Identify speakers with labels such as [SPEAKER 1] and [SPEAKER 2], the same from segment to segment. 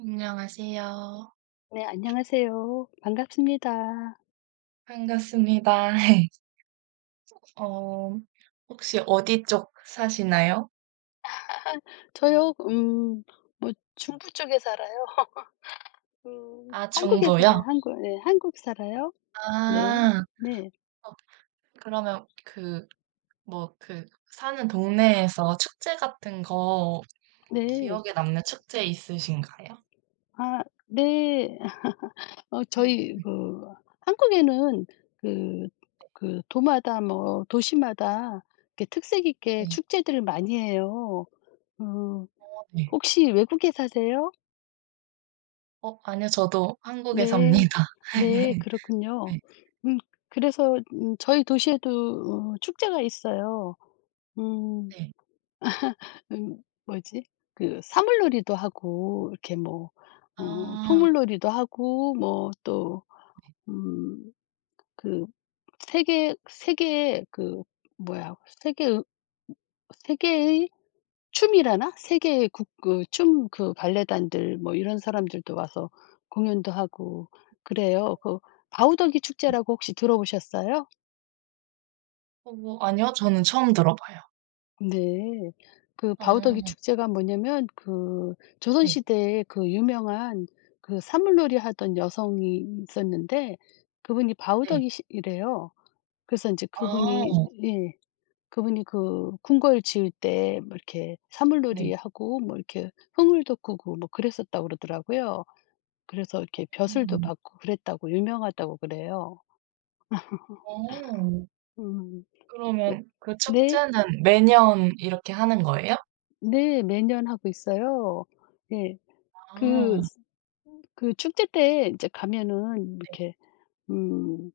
[SPEAKER 1] 안녕하세요.
[SPEAKER 2] 네, 안녕하세요. 반갑습니다.
[SPEAKER 1] 반갑습니다. 어, 혹시 어디 쪽 사시나요?
[SPEAKER 2] 저요, 뭐, 중부 쪽에 살아요. 음,
[SPEAKER 1] 아,
[SPEAKER 2] 한국에
[SPEAKER 1] 중부요?
[SPEAKER 2] 살아요. 한국, 네, 한국 살아요. 네,
[SPEAKER 1] 아.
[SPEAKER 2] 네,
[SPEAKER 1] 어, 그러면 그, 뭐 그 사는 동네에서 축제 같은 거
[SPEAKER 2] 네.
[SPEAKER 1] 기억에 남는 축제 있으신가요?
[SPEAKER 2] 아, 네.
[SPEAKER 1] 음,
[SPEAKER 2] 저희, 그, 한국에는 그, 그, 도마다 뭐, 도시마다 이렇게 특색 있게
[SPEAKER 1] 네.
[SPEAKER 2] 축제들을 많이 해요. 어,
[SPEAKER 1] 어, 네.
[SPEAKER 2] 혹시 외국에 사세요?
[SPEAKER 1] 어, 아니요. 저도 한국에
[SPEAKER 2] 네.
[SPEAKER 1] 삽니다.
[SPEAKER 2] 네 그렇군요.
[SPEAKER 1] 네.
[SPEAKER 2] 음 그래서 저희 도시에도 어 축제가 있어요. 음
[SPEAKER 1] 네.
[SPEAKER 2] 음 뭐지? 그 사물놀이도 하고 이렇게 뭐 어
[SPEAKER 1] 아.
[SPEAKER 2] 풍물놀이도 하고 뭐 또
[SPEAKER 1] 네.
[SPEAKER 2] 음 그 세계 그 뭐야 세계 세계의 춤이라나? 세계 국 그 춤 그 발레단들 뭐 이런 사람들도 와서 공연도 하고 그래요. 그 바우더기 축제라고 혹시 들어보셨어요?
[SPEAKER 1] 어, 뭐 아니요. 저는 처음 들어봐요.
[SPEAKER 2] 네. 그 바우더기
[SPEAKER 1] 아.
[SPEAKER 2] 축제가 뭐냐면 그 조선
[SPEAKER 1] 네.
[SPEAKER 2] 시대에 그 유명한 그 사물놀이 하던 여성이 있었는데 그분이
[SPEAKER 1] 네.
[SPEAKER 2] 바우더기 이래요. 그래서 이제 그분이
[SPEAKER 1] 아.
[SPEAKER 2] 예. 그분이 그 궁궐 지을 때뭐 이렇게
[SPEAKER 1] 네.
[SPEAKER 2] 사물놀이하고 뭐 이렇게 흥을 돋구고 뭐 그랬었다고 그러더라고요. 그래서 이렇게 벼슬도
[SPEAKER 1] 음.
[SPEAKER 2] 받고 그랬다고 유명하다고 그래요.
[SPEAKER 1] 어.
[SPEAKER 2] 음. 으
[SPEAKER 1] 그러면 그
[SPEAKER 2] 네.
[SPEAKER 1] 축제는 매년 이렇게 하는 거예요?
[SPEAKER 2] 네. 매년 하고 있어요. 예.
[SPEAKER 1] 아,
[SPEAKER 2] 그 스 그 축제 때 인제 가면은
[SPEAKER 1] 네.
[SPEAKER 2] 이렇게 음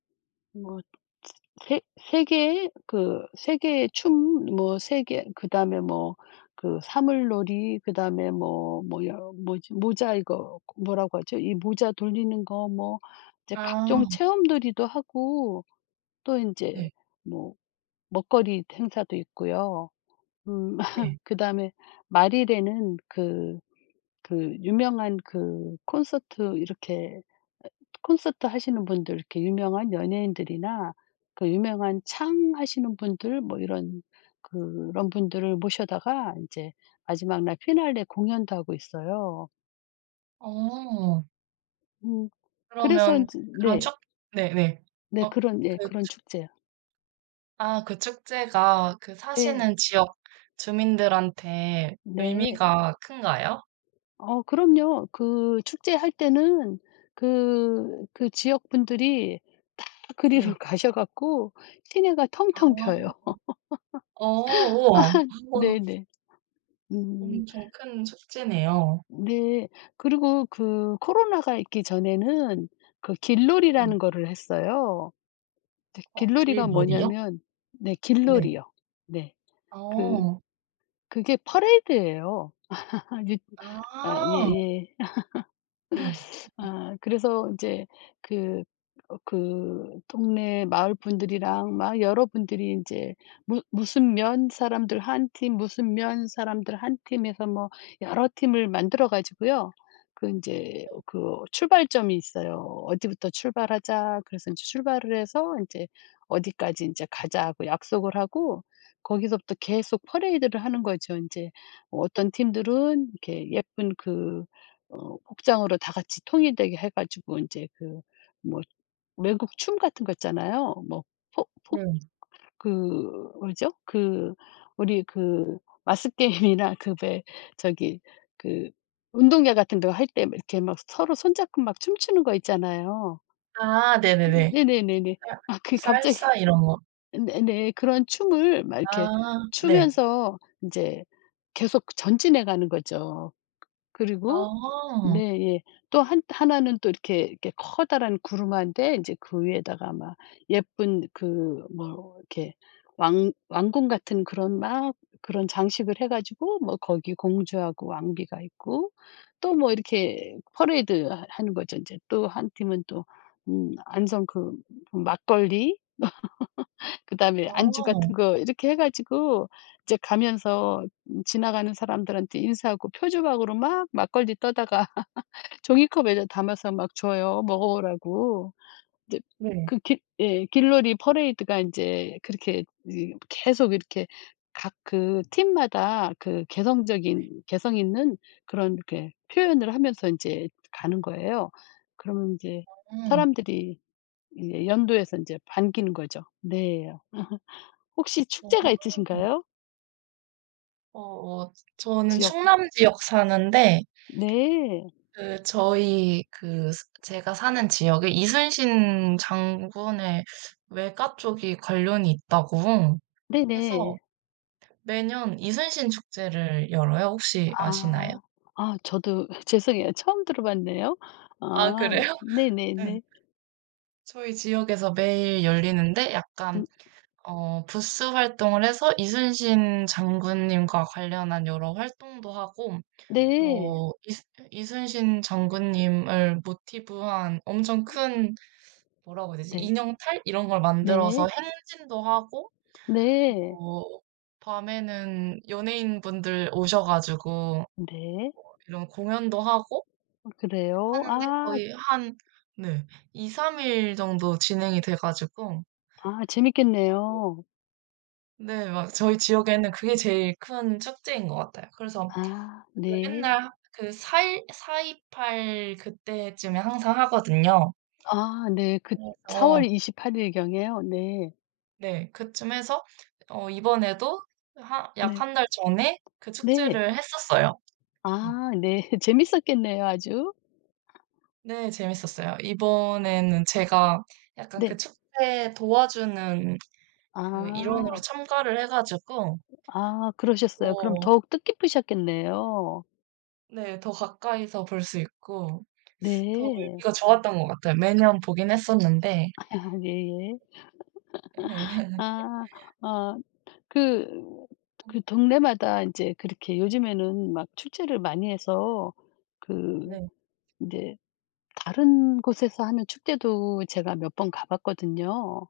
[SPEAKER 2] 뭐 세 세 개의 그 세 개의 춤 뭐 세 개 그다음에 뭐 그 사물놀이 그다음에 뭐 뭐 여 뭐지 모자 이거 뭐라고 하죠? 이 모자 돌리는 거 뭐 이제
[SPEAKER 1] 아,
[SPEAKER 2] 각종 체험놀이도 하고 또 인제
[SPEAKER 1] 네.
[SPEAKER 2] 뭐 먹거리 행사도 있고요. 음
[SPEAKER 1] 네.
[SPEAKER 2] 그다음에 말일에는 그 그 유명한 그 콘서트 이렇게 어 콘서트 하시는 분들 이렇게 유명한 연예인들이나 그 유명한 창 하시는 분들 뭐 이런 그런 분들을 모셔다가 이제 마지막 날 피날레 공연도 하고 있어요.
[SPEAKER 1] 어.
[SPEAKER 2] 음 그래서 이
[SPEAKER 1] 그러면
[SPEAKER 2] 제
[SPEAKER 1] 그런
[SPEAKER 2] 네.
[SPEAKER 1] 축 네네.
[SPEAKER 2] 네
[SPEAKER 1] 어,
[SPEAKER 2] 그런 예
[SPEAKER 1] 그
[SPEAKER 2] 그런
[SPEAKER 1] 축
[SPEAKER 2] 축제요.
[SPEAKER 1] 아, 그 축제가 그
[SPEAKER 2] 네.
[SPEAKER 1] 사시는 지역 주민들한테
[SPEAKER 2] 네.
[SPEAKER 1] 의미가 큰가요?
[SPEAKER 2] 어 그럼요. 그 축제할 때는 그 지역 분들이 다 그리로
[SPEAKER 1] 네.
[SPEAKER 2] 가셔 갖고 시내가 텅텅 펴요.
[SPEAKER 1] 아. 어. 우와. 우와.
[SPEAKER 2] 네네. 음.
[SPEAKER 1] 엄청 큰 축제네요.
[SPEAKER 2] 네. 그리고 그 코로나가 있기 전에는 그
[SPEAKER 1] 네.
[SPEAKER 2] 길놀이라는 거를 했어요. 근데
[SPEAKER 1] 어,
[SPEAKER 2] 길놀이가
[SPEAKER 1] 길놀이요?
[SPEAKER 2] 뭐냐면 네
[SPEAKER 1] 네.
[SPEAKER 2] 길놀이요. 네. 그
[SPEAKER 1] 어.
[SPEAKER 2] 그게 퍼레이드예요. 아 유 아
[SPEAKER 1] 아.
[SPEAKER 2] 예예.
[SPEAKER 1] 네.
[SPEAKER 2] 아 그래서 이제 그 어 그 동네 마을 분들이랑 막 여러분들이 이제 무 무슨 면 사람들 한 팀, 무슨 면 사람들 한 팀에서 뭐 여러 팀을 만들어 가지고요. 그 이제
[SPEAKER 1] 네.
[SPEAKER 2] 그 출발점이 있어요. "어디부터 출발하자." 그래서 이제 출발을 해서 이제 "어디까지 이제 가자." 하고 약속을 하고 거기서부터 계속 퍼레이드를 하는 거죠. 이제 어떤 팀들은 이렇게 예쁜 그 어 복장으로 다 같이 통일되게 해 가지고 이제 그 뭐 외국 춤 같은 거 있잖아요. 뭐 포 포
[SPEAKER 1] 네.
[SPEAKER 2] 그 뭐죠? 그 우리 그 마스 게임이나 그왜 저기 그 운동회 같은 거 할 때 이렇게 막 서로 손 잡고 막 춤추는 거 있잖아요.
[SPEAKER 1] 아, 네네네.
[SPEAKER 2] 네네네네. 아 그
[SPEAKER 1] 살
[SPEAKER 2] 갑자기
[SPEAKER 1] 살사 이런 거.
[SPEAKER 2] 네네. 그런 춤을 막 이렇게
[SPEAKER 1] 아, 네.
[SPEAKER 2] 추면서 이제 계속 전진해 가는 거죠. 그리고
[SPEAKER 1] 아.
[SPEAKER 2] 네 예. 또 한 하나는 또 이렇게 이렇게 커다란 구름한인데이제 그 위에다가 막 예쁜 그 뭐 이렇게 왕 왕궁 같은 그런 막 그런 장식을 해 가지고 뭐 거기 공주하고 왕비가 있고 또 뭐 이렇게 퍼레이드 하 하는 거죠. 이제 또 한 팀은 또 안성 그 막걸리 그다음에 안주
[SPEAKER 1] 아.
[SPEAKER 2] 같은 거 이렇게 해 가지고 이제 가면서 지나가는 사람들한테 인사하고 표주박으로 막 막걸리 떠다가 종이컵에다 담아서 막 줘요, 먹어보라고. 이제
[SPEAKER 1] 네.
[SPEAKER 2] 그 길 예 길놀이 퍼레이드가 이제 그렇게 이 계속 이렇게 각 그 팀마다 그 개성적인 개성 있는 그런 이렇게 표현을 하면서 이제 가는 거예요. 그러면 이제
[SPEAKER 1] 음.
[SPEAKER 2] 사람들이 이제 연도에서 이제 반기는 거죠. 네. 혹시 축제가
[SPEAKER 1] 어.
[SPEAKER 2] 있으신가요?
[SPEAKER 1] 어, 저는
[SPEAKER 2] 지역
[SPEAKER 1] 충남 지역 사는데
[SPEAKER 2] 네.
[SPEAKER 1] 그 저희 그 스 제가 사는 지역에 이순신 장군의 외가 쪽이 관련이 있다고
[SPEAKER 2] 네네.
[SPEAKER 1] 해서 매년 이순신 축제를 열어요. 혹시 아시나요?
[SPEAKER 2] 아. 아 저도 죄송해요. 처음 들어봤네요.
[SPEAKER 1] 아,
[SPEAKER 2] 아
[SPEAKER 1] 그래요? 네.
[SPEAKER 2] 네네네.
[SPEAKER 1] 저희 지역에서 매일 열리는데 약간
[SPEAKER 2] 음
[SPEAKER 1] 어 부스 활동을 해서 이순신 장군님과 관련한 여러 활동도 하고
[SPEAKER 2] 네.
[SPEAKER 1] 뭐 이 이순신 장군님을 모티브한 엄청 큰, 뭐라고 해야 되지?
[SPEAKER 2] 네.
[SPEAKER 1] 인형탈 이런 걸 만들어서
[SPEAKER 2] 네.
[SPEAKER 1] 행진도 하고
[SPEAKER 2] 네.
[SPEAKER 1] 뭐 밤에는 연예인분들 오셔 가지고
[SPEAKER 2] 네.
[SPEAKER 1] 이런 공연도 하고
[SPEAKER 2] 어 그래요?
[SPEAKER 1] 하는데
[SPEAKER 2] 아.
[SPEAKER 1] 거의 한, 네, 2-3일 정도 진행이 돼 가지고.
[SPEAKER 2] 아 재밌겠네요.
[SPEAKER 1] 네. 막 저희 지역에는 그게 제일 큰 축제인 것 같아요. 그래서
[SPEAKER 2] 아
[SPEAKER 1] 그
[SPEAKER 2] 네.
[SPEAKER 1] 맨날 그4일사2 8 그때쯤에 항상 하거든요.
[SPEAKER 2] 아 네. 그 4 월
[SPEAKER 1] 그래서.
[SPEAKER 2] 28 일경에요? 네.
[SPEAKER 1] 네. 그쯤 해서 어 이번에도 하 약
[SPEAKER 2] 네.
[SPEAKER 1] 한 달 전에 그
[SPEAKER 2] 네.
[SPEAKER 1] 축제를 했었어요. 음.
[SPEAKER 2] 아 네. 재밌었겠네요 아주.
[SPEAKER 1] 네. 재밌었어요. 이번에는 제가 약간 그
[SPEAKER 2] 네.
[SPEAKER 1] 축제 도와주는 그 일원으로
[SPEAKER 2] 아.
[SPEAKER 1] 참가를 해 가지고
[SPEAKER 2] 아 그러셨어요. 그럼
[SPEAKER 1] 더,
[SPEAKER 2] 더욱 뜻깊으셨겠네요.
[SPEAKER 1] 네, 더 가까이서 볼 수 있고 더
[SPEAKER 2] 네.
[SPEAKER 1] 의미가 좋았던 것 같아요. 매년 보긴 했었는데.
[SPEAKER 2] 아 예예. 아. 아. 그 그 동네마다 이제 그렇게 요즘에는 막 축제를 많이 해서 그
[SPEAKER 1] 네.
[SPEAKER 2] 이제 다른 곳에서 하는 축제도 제가 몇 번 가 봤거든요.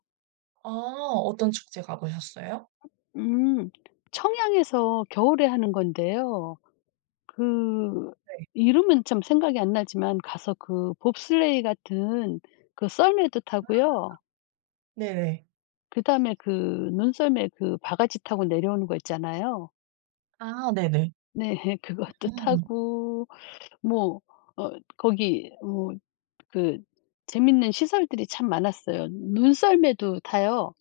[SPEAKER 1] 아, 어떤 축제 가보셨어요?
[SPEAKER 2] 음. 청양에서 겨울에 하는 건데요. 그
[SPEAKER 1] 네.
[SPEAKER 2] 이름은 참 생각이 안 나지만 가서 그 봅슬레이 같은 그 썰매도 타고요.
[SPEAKER 1] 네네.
[SPEAKER 2] 그다음에 그 눈썰매 그 바가지 타고 내려오는 거 있잖아요.
[SPEAKER 1] 아, 네네.
[SPEAKER 2] 네. 그것도
[SPEAKER 1] 음.
[SPEAKER 2] 타고 뭐 어 거기 뭐 그 재밌는 시설들이 참 많았어요. 눈썰매도 타요.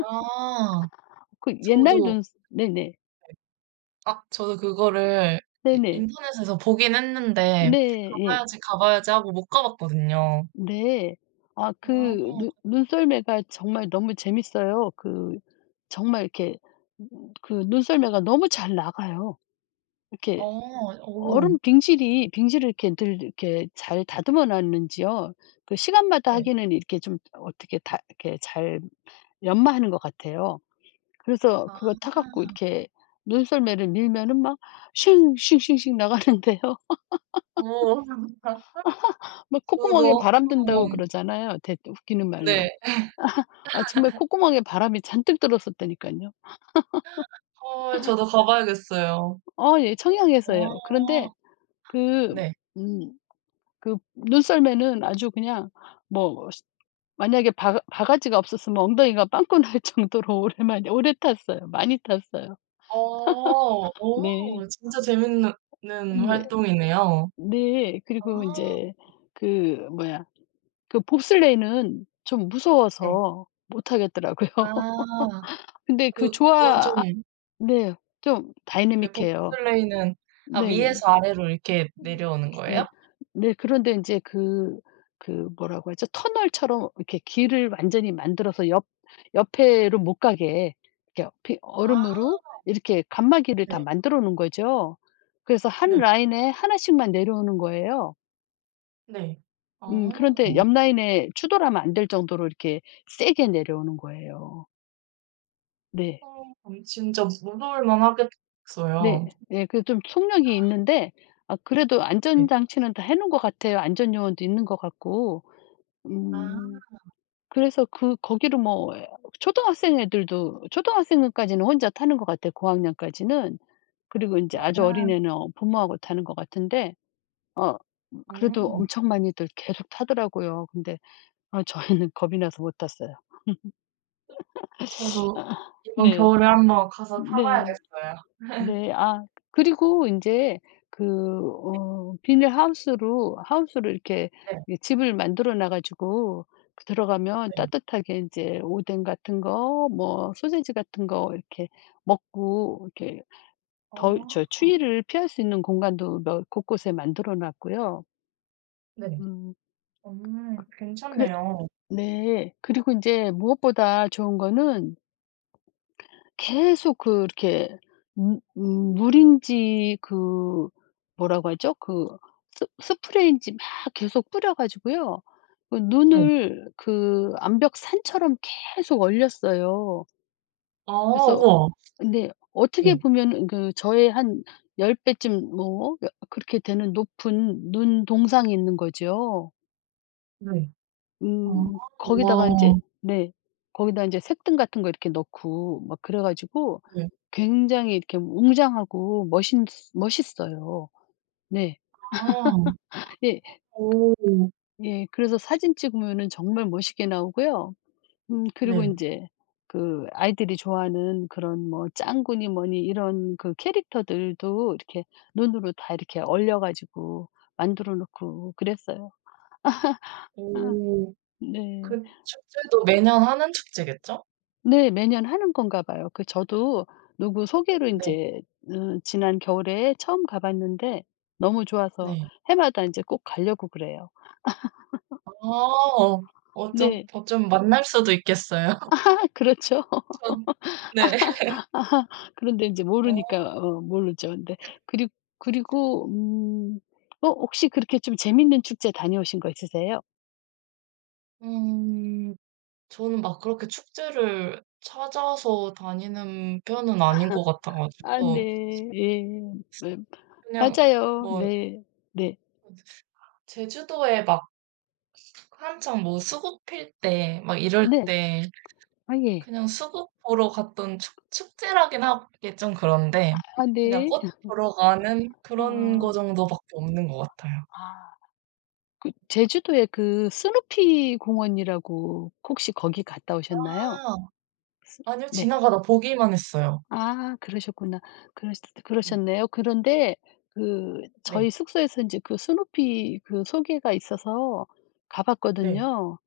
[SPEAKER 1] 아.
[SPEAKER 2] 그 옛날
[SPEAKER 1] 저도,
[SPEAKER 2] 눈 네네.
[SPEAKER 1] 아, 저도 그거를 이
[SPEAKER 2] 네네.
[SPEAKER 1] 인터넷에서 보긴 했는데
[SPEAKER 2] 네 예.
[SPEAKER 1] '가봐야지, 가봐야지.' 하고 못 가봤거든요.
[SPEAKER 2] 네. 아
[SPEAKER 1] 아.
[SPEAKER 2] 그 눈 눈썰매가 정말 너무 재밌어요. 그 정말 이렇게 그 눈썰매가 너무 잘 나가요. 이렇게
[SPEAKER 1] 어. 오.
[SPEAKER 2] 얼음 빙질이 빙질을 이렇게 늘 이렇게 잘 다듬어 놨는지요. 그 시간마다
[SPEAKER 1] 네.
[SPEAKER 2] 하기는 이렇게 좀 어떻게 다 이렇게 잘 연마하는 것 같아요. 그래서 그거
[SPEAKER 1] 아.
[SPEAKER 2] 타 갖고 이렇게 눈썰매를 밀면은 막 쉥 쉥쉥쉥 나가는데요.
[SPEAKER 1] 오.
[SPEAKER 2] 막 콧구멍에
[SPEAKER 1] 저도
[SPEAKER 2] 바람 든다고
[SPEAKER 1] 한번,
[SPEAKER 2] 그러잖아요. 대 웃기는 말로.
[SPEAKER 1] 네,
[SPEAKER 2] 아 정말 콧구멍에 바람이 잔뜩 들었었다니깐요.
[SPEAKER 1] 헐 저도 가봐야겠어요.
[SPEAKER 2] 아 예
[SPEAKER 1] 어.
[SPEAKER 2] 청양에서요. 그런데 그
[SPEAKER 1] 네.
[SPEAKER 2] 음 그 눈썰매는 아주 그냥 뭐 시 만약에 바 바가지가 없었으면 엉덩이가 빵꾸 날 정도로 오랜만에 오래 탔어요. 많이 탔어요.
[SPEAKER 1] 어.
[SPEAKER 2] 네.
[SPEAKER 1] 어, 진짜 재밌는
[SPEAKER 2] 네.
[SPEAKER 1] 활동이네요.
[SPEAKER 2] 네.
[SPEAKER 1] 아,
[SPEAKER 2] 그리고 인제 그 뭐야 그 봅슬레이는 좀
[SPEAKER 1] 네.
[SPEAKER 2] 무서워서 못 하겠더라고요.
[SPEAKER 1] 아,
[SPEAKER 2] 근데 그
[SPEAKER 1] 그, 그건
[SPEAKER 2] 좋아 아
[SPEAKER 1] 좀
[SPEAKER 2] 네. 좀
[SPEAKER 1] 네, b o
[SPEAKER 2] 다이내믹해요.
[SPEAKER 1] 레이는 아,
[SPEAKER 2] 네예.
[SPEAKER 1] 위에서 아래로 이렇게 내려오는 거예요?
[SPEAKER 2] 네. 네 그런데 이제 그 그 뭐라고 하죠? 터널처럼 이렇게 길을 완전히 만들어서 옆 옆에로 못 가게 이렇게 피-
[SPEAKER 1] 아.
[SPEAKER 2] 얼음으로 이렇게 칸막이를
[SPEAKER 1] 네.
[SPEAKER 2] 다 만들어 놓은 거죠. 그래서 한
[SPEAKER 1] 네.
[SPEAKER 2] 라인에 하나씩만 내려오는 거예요.
[SPEAKER 1] 네. 아.
[SPEAKER 2] 그런데 옆 라인에 추돌하면 안 될 정도로 이렇게 세게 내려오는 거예요. 네.
[SPEAKER 1] 어, 그럼 진짜 무서울
[SPEAKER 2] 네.
[SPEAKER 1] 만하겠어요.
[SPEAKER 2] 예 그 좀 속력이 있는데 아 그래도
[SPEAKER 1] 네.
[SPEAKER 2] 안전장치는 다 해 놓은 것 같아요. 안전 요원도 있는 것 같고.
[SPEAKER 1] 아.
[SPEAKER 2] 음 그래서 그 거기를 뭐 예 초등학생 애들도 초등학생까지는 혼자 타는 것 같아요, 고학년까지는. 그리고 인제 아주
[SPEAKER 1] 아,
[SPEAKER 2] 어린애는 어 부모하고 타는 것 같은데 그래도
[SPEAKER 1] 음,
[SPEAKER 2] 엄청 많이들 계속 타더라고요. 근데 아 저희는 겁이 나서 못 탔어요.
[SPEAKER 1] 저도 이번
[SPEAKER 2] 네.
[SPEAKER 1] 겨울에 한번 가서 타
[SPEAKER 2] 네.
[SPEAKER 1] 봐야겠어요.
[SPEAKER 2] 네. 아 그리고 이제 그 어 비닐하우스로 하우스로 이렇게
[SPEAKER 1] 네.
[SPEAKER 2] 이 집을 만들어 놔 가지고 그 들어가면
[SPEAKER 1] 네.
[SPEAKER 2] 따뜻하게 이제 오뎅 같은 거 뭐 소세지 같은 거 이렇게 먹고 이렇게 더
[SPEAKER 1] 어.
[SPEAKER 2] 저 추위를 피할 수 있는 공간도 몇 곳곳에 만들어 놨고요.
[SPEAKER 1] 네.
[SPEAKER 2] 음
[SPEAKER 1] 음,
[SPEAKER 2] 그래
[SPEAKER 1] 괜찮네요.
[SPEAKER 2] 네. 그리고 이제 무엇보다 좋은 거는 계속 그렇게 무 물인지 그 뭐라고 하죠? 그 스 스프레이인지 막 계속 뿌려 가지고요. 그
[SPEAKER 1] 네.
[SPEAKER 2] 눈을 그 암벽 산처럼 계속 얼렸어요.
[SPEAKER 1] 아,
[SPEAKER 2] 그래서
[SPEAKER 1] 우와.
[SPEAKER 2] 근데 어떻게
[SPEAKER 1] 네.
[SPEAKER 2] 보면은 그 저의 한 10 배쯤 뭐 그렇게 되는 높은 눈 동상이 있는 거죠.
[SPEAKER 1] 네. 아,
[SPEAKER 2] 거기다가 이
[SPEAKER 1] 와.
[SPEAKER 2] 제 네. 거기다 이제 색등 같은 거 이렇게 넣고 막 그래 가지고
[SPEAKER 1] 네.
[SPEAKER 2] 굉장히 이렇게 웅장하고 멋있어요. 네.
[SPEAKER 1] 아.
[SPEAKER 2] 예
[SPEAKER 1] 오.
[SPEAKER 2] 예. 그래서 사진 찍으면은 정말 멋있게 나오고요. 그리고 이
[SPEAKER 1] 네.
[SPEAKER 2] 제 그 아이들이 좋아하는 그런 뭐 짱구니 뭐니 이런 그 캐릭터들도 이렇게 눈으로 다 이렇게 얼려 가지고 만들어 놓고 그랬어요. 아
[SPEAKER 1] 오. 그
[SPEAKER 2] 네.
[SPEAKER 1] 축제도 매년 하는 축제겠죠?
[SPEAKER 2] 네. 매년 하는 건가 봐요. 그 저도 누구 소개로 이
[SPEAKER 1] 네.
[SPEAKER 2] 제 지난 겨울에 처음 가 봤는데 너무 좋아서
[SPEAKER 1] 네.
[SPEAKER 2] 해마다 이제 꼭 가려고 그래요.
[SPEAKER 1] 아, 어, 어쩌
[SPEAKER 2] 네.
[SPEAKER 1] 어쩜 만날 수도 있겠어요.
[SPEAKER 2] 아 그렇죠.
[SPEAKER 1] 전, 네.
[SPEAKER 2] 아 그런데 인제 모르니까
[SPEAKER 1] 어.
[SPEAKER 2] 어 모르죠. 근데 그리 그리고 어 혹시 그렇게 좀 재밌는 축제 다녀오신 거 있으세요?
[SPEAKER 1] 음. 저는 막 그렇게 축제를 찾아서 다니는 편은 아닌 것 같아
[SPEAKER 2] 아
[SPEAKER 1] 가지고
[SPEAKER 2] 네. 예. 네.
[SPEAKER 1] 그냥
[SPEAKER 2] 맞아요.
[SPEAKER 1] 뭐
[SPEAKER 2] 네. 네.
[SPEAKER 1] 제주도에 막 한창 뭐 수국 필 때 막 이럴
[SPEAKER 2] 네.
[SPEAKER 1] 때
[SPEAKER 2] 아 예.
[SPEAKER 1] 그냥 수국 보러 갔던, 축 축제라긴 하기 좀 그런데,
[SPEAKER 2] 아
[SPEAKER 1] 그냥
[SPEAKER 2] 네.
[SPEAKER 1] 꽃 보러 가는 그런 거
[SPEAKER 2] 어.
[SPEAKER 1] 정도밖에 없는 것 같아요.
[SPEAKER 2] 아 그 제주도에 그 스누피 공원이라고 혹시 거기 갔다 오셨나요?
[SPEAKER 1] 아,
[SPEAKER 2] 스
[SPEAKER 1] 아니요.
[SPEAKER 2] 네.
[SPEAKER 1] 지나가다 보기만 했어요.
[SPEAKER 2] 아 그러셨구나.
[SPEAKER 1] 네.
[SPEAKER 2] 그러셨네요. 그런데 그
[SPEAKER 1] 네.
[SPEAKER 2] 저희 숙소에서 이제 그 스누피 그 소개가 있어서 가
[SPEAKER 1] 네.
[SPEAKER 2] 봤거든요.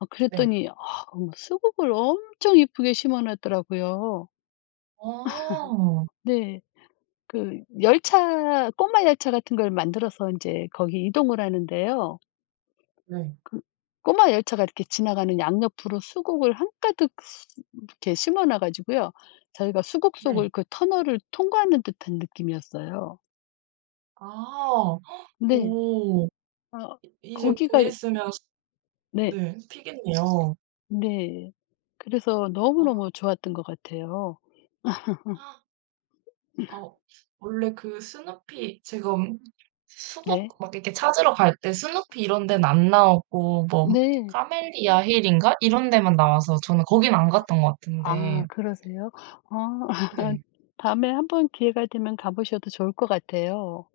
[SPEAKER 2] 어
[SPEAKER 1] 네.
[SPEAKER 2] 그랬더니 아 어머 수국을 엄청 이쁘게 심어 놨더라고요.
[SPEAKER 1] 아.
[SPEAKER 2] 네. 그 열차 꼬마 열차 같은 걸 만들어서 이제 거기 이동을 하는데요.
[SPEAKER 1] 네.
[SPEAKER 2] 그 꼬마 열차가 이렇게 지나가는 양옆으로 수국을 한가득 수- 이렇게 심어 놔 가지고요. 저희가 수국
[SPEAKER 1] 네.
[SPEAKER 2] 속을 그 터널을 통과하는 듯한 느낌이었어요.
[SPEAKER 1] 아.
[SPEAKER 2] 네.
[SPEAKER 1] 오.
[SPEAKER 2] 아
[SPEAKER 1] 이제 곧
[SPEAKER 2] 거기가
[SPEAKER 1] 있으면,
[SPEAKER 2] 네.
[SPEAKER 1] 네, 피겠네요.
[SPEAKER 2] 네. 그래서 너무너무 좋았던 것 같아요.
[SPEAKER 1] 아. 어, 원래 그 스누피 지금 수국
[SPEAKER 2] 네.
[SPEAKER 1] 막 이렇게 찾으러 갈 때 스누피 이런 데는 안 나오고 뭐
[SPEAKER 2] 네.
[SPEAKER 1] 카멜리아 힐인가 이런 데만 나와서 저는 거긴 안 갔던 것
[SPEAKER 2] 아
[SPEAKER 1] 같은데.
[SPEAKER 2] 그러세요? 아
[SPEAKER 1] 네.
[SPEAKER 2] 다음에 한번 기회가 되면 가 보셔도 좋을 것 같아요.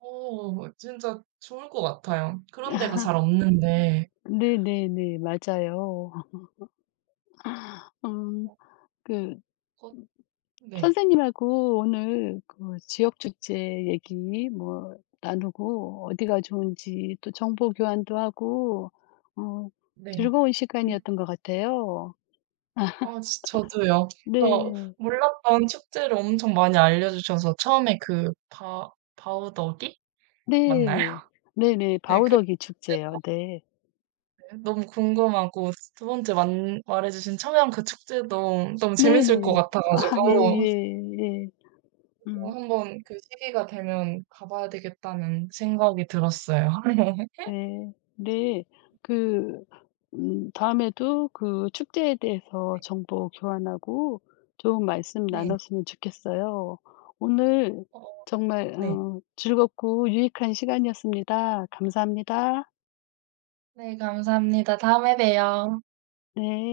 [SPEAKER 1] 오, 진짜 좋을 것 같아요. 그런 데가 잘 없는데.
[SPEAKER 2] 네네네. 맞아요. 음
[SPEAKER 1] 어.
[SPEAKER 2] 그
[SPEAKER 1] 거. 네.
[SPEAKER 2] 선생님하고 오늘 그 지역 축제 얘기 뭐 나누고 어디가 좋은지 또 정보 교환도 하고 어
[SPEAKER 1] 네.
[SPEAKER 2] 즐거운
[SPEAKER 1] 음.
[SPEAKER 2] 시간이었던 것 같아요.
[SPEAKER 1] 어, 지 저도요. 저
[SPEAKER 2] 네.
[SPEAKER 1] 몰랐던 축제를 엄청 많이 알려 주셔서, 처음에 그 바 바우더기 맞나요?
[SPEAKER 2] 네. 네네.
[SPEAKER 1] 네. 그
[SPEAKER 2] 바우더기 축제요. 네.
[SPEAKER 1] 너무 궁금하고, 두 번째 말해주신 청양 그 축제도 너무 재밌을 것
[SPEAKER 2] 네네. 아 예예
[SPEAKER 1] 같아가지고
[SPEAKER 2] 예. 예.
[SPEAKER 1] 어,
[SPEAKER 2] 음
[SPEAKER 1] 한번 그 시기가 되면 가봐야 되겠다는 생각이 들었어요.
[SPEAKER 2] 네. 네. 그 다음에도 그 축제에 대해서 정보 교환하고 좋은 말씀
[SPEAKER 1] 네.
[SPEAKER 2] 나눴으면 좋겠어요. 오늘
[SPEAKER 1] 어,
[SPEAKER 2] 정말
[SPEAKER 1] 네.
[SPEAKER 2] 어 즐겁고 유익한 시간이었습니다. 감사합니다.
[SPEAKER 1] 네, 감사합니다. 다음에 봬요.
[SPEAKER 2] 네.